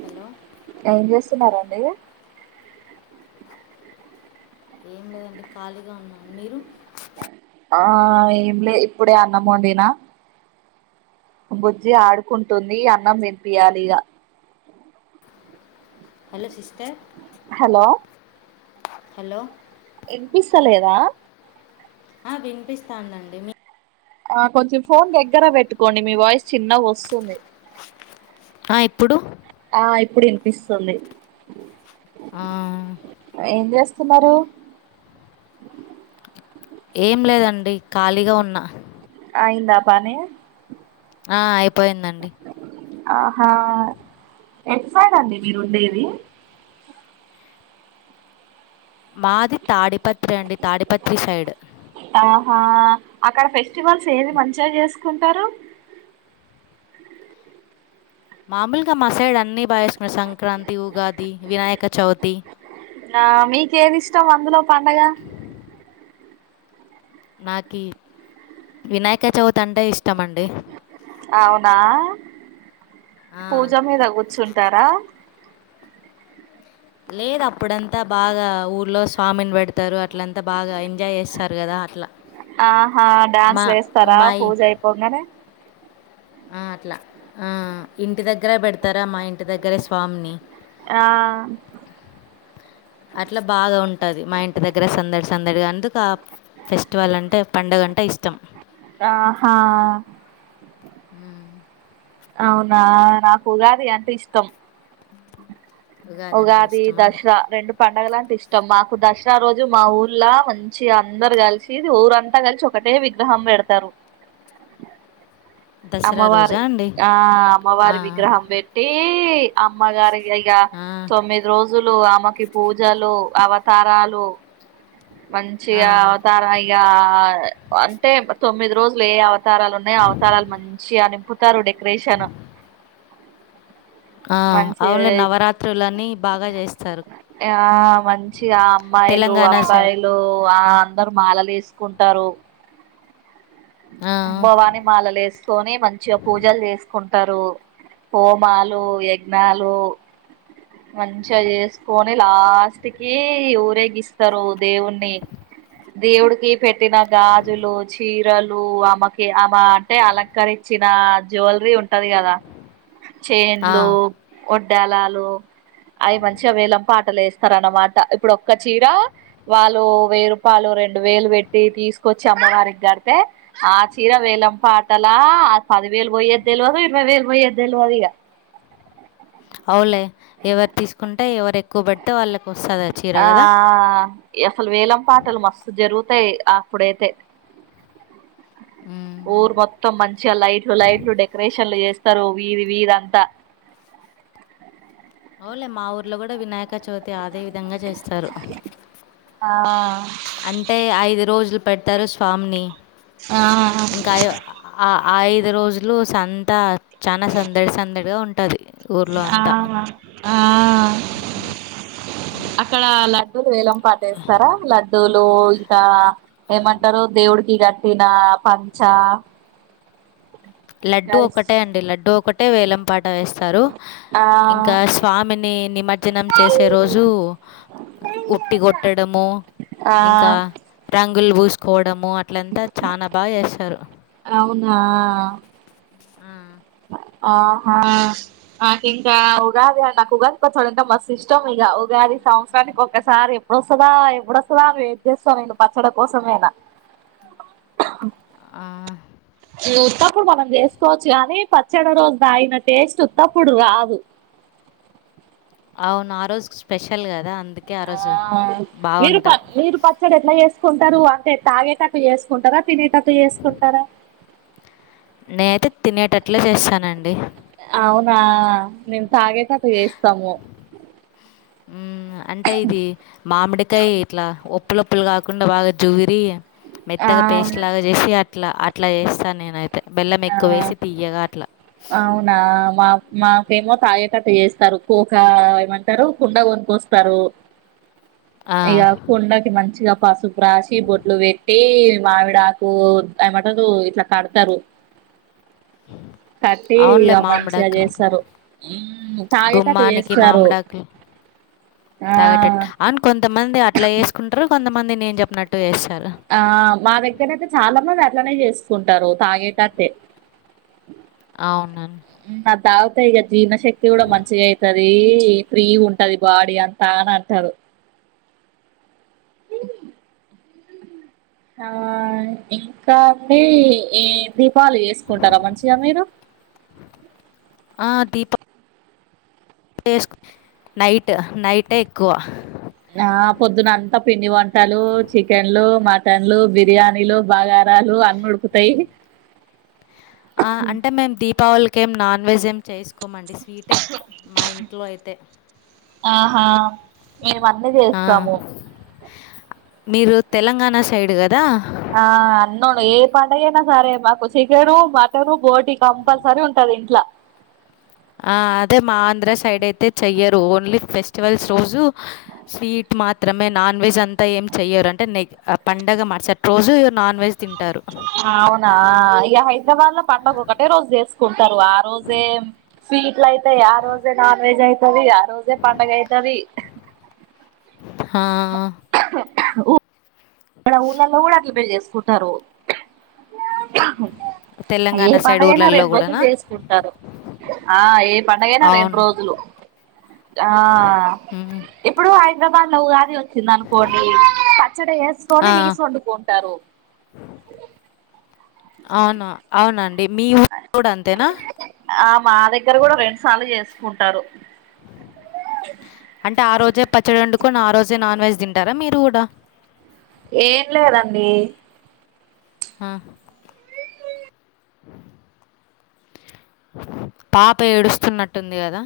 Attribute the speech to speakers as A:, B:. A: Hello
B: ఏం చేస్తున్నారండి
A: ఏం లేదండి ఖాళీగా ఉన్నాను మీరు
B: ఆ ఏం లే ఇప్పుడే అన్నముండనా బుజ్జి ఆడుకుంటుంది అన్నం వినిపియాలి ఇక
A: హలో సిస్టర్
B: హలో
A: హలో
B: వినిపిస్తలేదా
A: ఆ వినిపిస్తాందండి మీ
B: ఆ కొంచెం ఫోన్ దగ్గర పెట్టుకోండి మీ వాయిస్ చిన్న వస్తుంది
A: ఆ ఇప్పుడు
B: ఆ ఇప్పుడు వినిపిస్తుంది
A: ఆ
B: సుమారు
A: ఏం లేదండి ఖాళీగా ఉన్నా
B: అయిందా పానే
A: ఆ అయిపోయిందండి
B: ఆహా ఎక్సడ్ అండి మీరు ఉండేది
A: మాది తాడిపత్రి అండి తాడిపత్రి సైడ్
B: ఆహా అక్కడ ఫెస్టివల్స్ ఏది మంచిగా చేసుకుంటారు
A: మామూలుగా మసైడు అన్ని బా ఇష్టమే సంక్రాంతి ఉగాది వినాయక చవితి
B: ఆ మీకేది ఇష్టం అందులో పండగ
A: నాకి వినాయక చవితి అంటే ఇష్టమండి
B: అవునా
A: ఆ,
B: పూజ మీద కూర్చుంటారా
A: లేరు అప్పుడంతా బాగా ఊర్లో స్వామిని పెడతారు అట్లంతా బాగా ఎంజాయ్ చేస్తారు కదా అట్లా
B: ఆహా
A: మా
B: డ్యాన్స్లు వేస్తారా
A: మై
B: పూజ అయిపోంగనే
A: ఆ అట్లా ఆ ఇంటి దగ్గరే పెడతారా మా ఇంటి దగ్గరే స్వామిని
B: ఆ
A: అట్లా బాగా ఉంటది మా ఇంటి దగ్గర సందడి సందడిగా అందుకు ఫెస్టివల్ అంటే పడుగ అంటే ఇష్టం
B: ఆహా
A: హ్మ్
B: అవునా నాకు ఉగాది అంటే ఇష్టం
A: అంటే
B: ఉగాది
A: ఇష్టమా
B: దస్రా రెండు పండగలంటే ఇష్టం మాకు దస్రా రోజు మా ఊర్లా మంచిగా అందరు కలిసి ఊరంతా కలిసి ఒకటే విగ్రహం పెడతారు
A: దసరా
B: అమ్మవారు
A: రోజా అండి
B: ఆ
A: ఆ,
B: అమ్మవారి విగ్రహం పెట్టి అమ్మగారి ఇగ
A: ఆ,
B: తొమ్మిది రోజులు ఆమెకి పూజలు అవతారాలు
A: ఆ,
B: మంచిగా అవతార ఇయ్యా అంటే తొమ్మిది రోజులు ఏ అవత అవతారాలు ఉన్నాయి అవతారాలు మంచిగా నింపుతారు డెకరేషన్
A: ఆ
B: మంచిగా
A: అవున్లీ నవరాత్రులన్నీ బాగా చేస్తారు
B: ఆ మంచిగా అమ్మాయిలు అ
A: తెలంగాణ సైడ్
B: అబ్బాయిలు ఆ అందరు మాలలు వేసుకుంటారు
A: ఆ,
B: భవాని మాలలు ఏస్కోని మంచిగా పూజలు చేసుకుం టారు హోమాలు యజ్ఞాలు మంచిగా చేసుకొని లాస్ట్కి ఊరేగిస్తారు దేవుణి దవుడుకి ఫెటినా గాజులు చీర రాలు అమకి ఆమె అంటే అలంకరిచ్చిన జ్యువెలరీ ఉ ఉంటది కదా
A: ఆ,
B: చేన్లు వడ్డలాలు అయ్ మంచిగా వేళం పాటలేస్తరానమాట ఇప్పుడు ఒక్క చీర వాళ్ళు వెయ్యి రూపాయలు రెండు వేలు పెట్టి తీసుకొచ్చి అమ్మవారికి గడ్ తే ఆ చీర వేలం పాటలా పదివేలు పోయేది తెలవదు ఇరవై వేలు పోయ్యేద్ తెల్వదిగా
A: అవ్న్లే ఎవరు తీసుకుంటే ఎవరు ఎక్కువ పడితే వాళ్ళ
B: ఆ అసలు వేలం పాటలు మస్తు జరుగ్ తై అప్పుడైతే
A: ఉమ్.
B: ఊర్ మొత్తం మంచిగా లైట్లు లైట్లు డెకరేషన్లు చేస్ ఇస్తారు వీది విధంతా
A: ఓన్లే మా ఊర్లో కూడా వినాయక చవితి అదే విధంగా చేస్తారు
B: ఆ
A: అంటే ఐదు రోజులు పెడ్తారు స్వామిని
B: ఆ
A: ఇంకా ఐ- ఆ ఆ ఐదు రోజులు సంతా చాన సందడి సందడిగా ఉంటది
B: ఆ ఆ అక్కడ ల వేలం పాటేస్తారా లడ్డూలు ఇంకా ఏమంటారు దేవుడి ఇరటిిన పంచ
A: లడ్డుూ
B: గల్స్
A: ఒకటే అండి లడ్డుూ ఒకటే వేలంపాటి వేస్తారు
B: ఆ
A: ఇంకా స్వామిని నిమజ్జనం చేసే రోజు ఉట్టి కొట్టడము
B: ఆ
A: ఇంకా రంగ గులు పూసుకోవడము అట్లంతా చాలా బాగా చేస్తారు
B: అవునా
A: ఆ
B: ఆహా ఆక ఇంకా ఉగాద నాకు ఉగంత పడంత మస్ ఇష్టం ఇ ఉ అది సంవత్సరానికి ఒకక్కసారి ఎప్పుడుొస్తుందా ఎప్పుడుొస్తుందా వెయిట్ చేస్తాను నేను పచ్చడి కోసమేనా
A: ఆ
B: ఉత్తప్పుడు మనం చేసుకోవచ్చు కాని పచ్చడి రోజు తగన టేస్ట్ ఉత్తప్పుడు రాదు
A: అవును ఆ రోజు స్పెషల్ కదా అ
B: ఆ మీరు ప మీరు పచ్చడి ఎట్లా చేేసుకుంటారు అంటే తాగే తకు చేసుకుంటారా పిినేటకు చేసుకుంటారా
A: నేనైతే తినేటట్లే చేస్తానండి
B: అవునా నేను తాగే కథ చేస్తాము
A: అంటే ఇది మామిడికాయ ఇట్లా ఉప్పులొప్పులు కాకుండా బాగా జుగిరి
B: ఆ
A: మెత్తగా పేస్ట్ లాగా చేసి అట్లా అట్లా చేస్తా నేనైతే బెల్లం
B: ఆ
A: ఎక్కువవేసి తీయగా అట్లా
B: అవునా మా ఫేమో తాగే కటు చేస్తారు కోకా ఏమంటారు కుండ కొనికొస్తారు
A: ఆ!
B: ఇక కుండకి మంచిగా పసుపు రాసి బొట్లు పెట్టి మావిడకు అయ మాట ఇట్లా కడతారు కట్టి
A: అవునులే
B: ఇక మంచిగా
A: మామిడాకులు.
B: చేస్తారు తాగితే అట్ చేస్తారు ఆ
A: తాగటట్టు అని కొంతమంది అట్లా వసుకుంటారు కొంతమంది నేను చెప్ప
B: ఆ మా దగ్గర అయితే చాలా మంది అట్లనే చేస్తుంది కుంటారు తాగేట అదతే
A: అవునను
B: తాగుత ఇక జీర్ణశక్తి కూడా మంచిగా అయితది ఫ్రీ ఉంటది బాడీ అంతా అని అంటారు హ ఆ ఇంకా అడి ఏది పాలు చేసుకుంటారా మంచిగా మీరు
A: ఆ! దీపావళి నైట్ నైటే ఎక్కువ
B: ఆ పొద్దున్న అంతా పిండి వంటలు చికెన్లు మటన్లు బిర్యానీలు బాగా పదాలు అన్న ఉడుకుతాయి
A: ఆ అంటే మేం దీపావళికిేం నాన్ వెెజ్ ఏం చేసు ఒక్కమండి స్వీటే మా ఇంట్లో అయితే
B: ఆహా మేము అన్నీ
A: ఆ,
B: చేస్తాము
A: మీరు తెలంగాణ సైడ్గా
B: ఆ అన్నోను ఏ పాడయనా సరే మాకు చికెను మటను బోటి కంపల్సరీ ఉంటది ఇంట్లో
A: ఆ అదే మా ఆంధ్ర సైడ్ అయితే చెయ్యరు ఓన్లీ ఫెస్టివల్స్ రోజు స్వీట్ మాత్ర మాత్రమే నాన్ వెజ్ అంతా ఏం చెయ్యరు అంటే నె పంండగ మటి రోజు నాన్ వెజ్ తింటారు
B: అవునా ఇక హైదరాబాద్ లో పంటగ ఒకటే రోజు చేసుకుంటారు ఆ రోజే స్వీట్లు అయితాయి ఆ రోజే నాన్ వెజ్ అవుతుంది ోసే పండగైతది
A: ఆ
B: ఊ ఊలలో ఊలు బే చేేసుకుంటారు ఏ
A: తెలంగాణ సైడ్
B: పడుగైనా
A: ఊర్లలో
B: రెండు రోజులు
A: కూడానా
B: చేసుకుంటారు ఆ ఏ పండగైనా రెండు
A: అవును
B: రోజులు ఆ
A: ఉమ్.
B: ఇప్పుడు ఆ హైదరాబాద్ లో ఉగాది వచ్చింది అనుకోండి పచ్చడి వే
A: ఆ,
B: తని వసు వండుకుంటారు
A: అవును అవునండి మీ ఊరు కూడా అంతేనా
B: ఆ మా దగ్గర కూడా రెండు సార్లు చేసుకుంటారు
A: అంటే ఆ రోజే పచ్చడి వండుకుని ఆ రోజే నాన్ వెజ్ తింటారా మీరు కూడా
B: ఏం లేదండి
A: ఆా పాప ఏడుస్తున్నట్టుంది కదా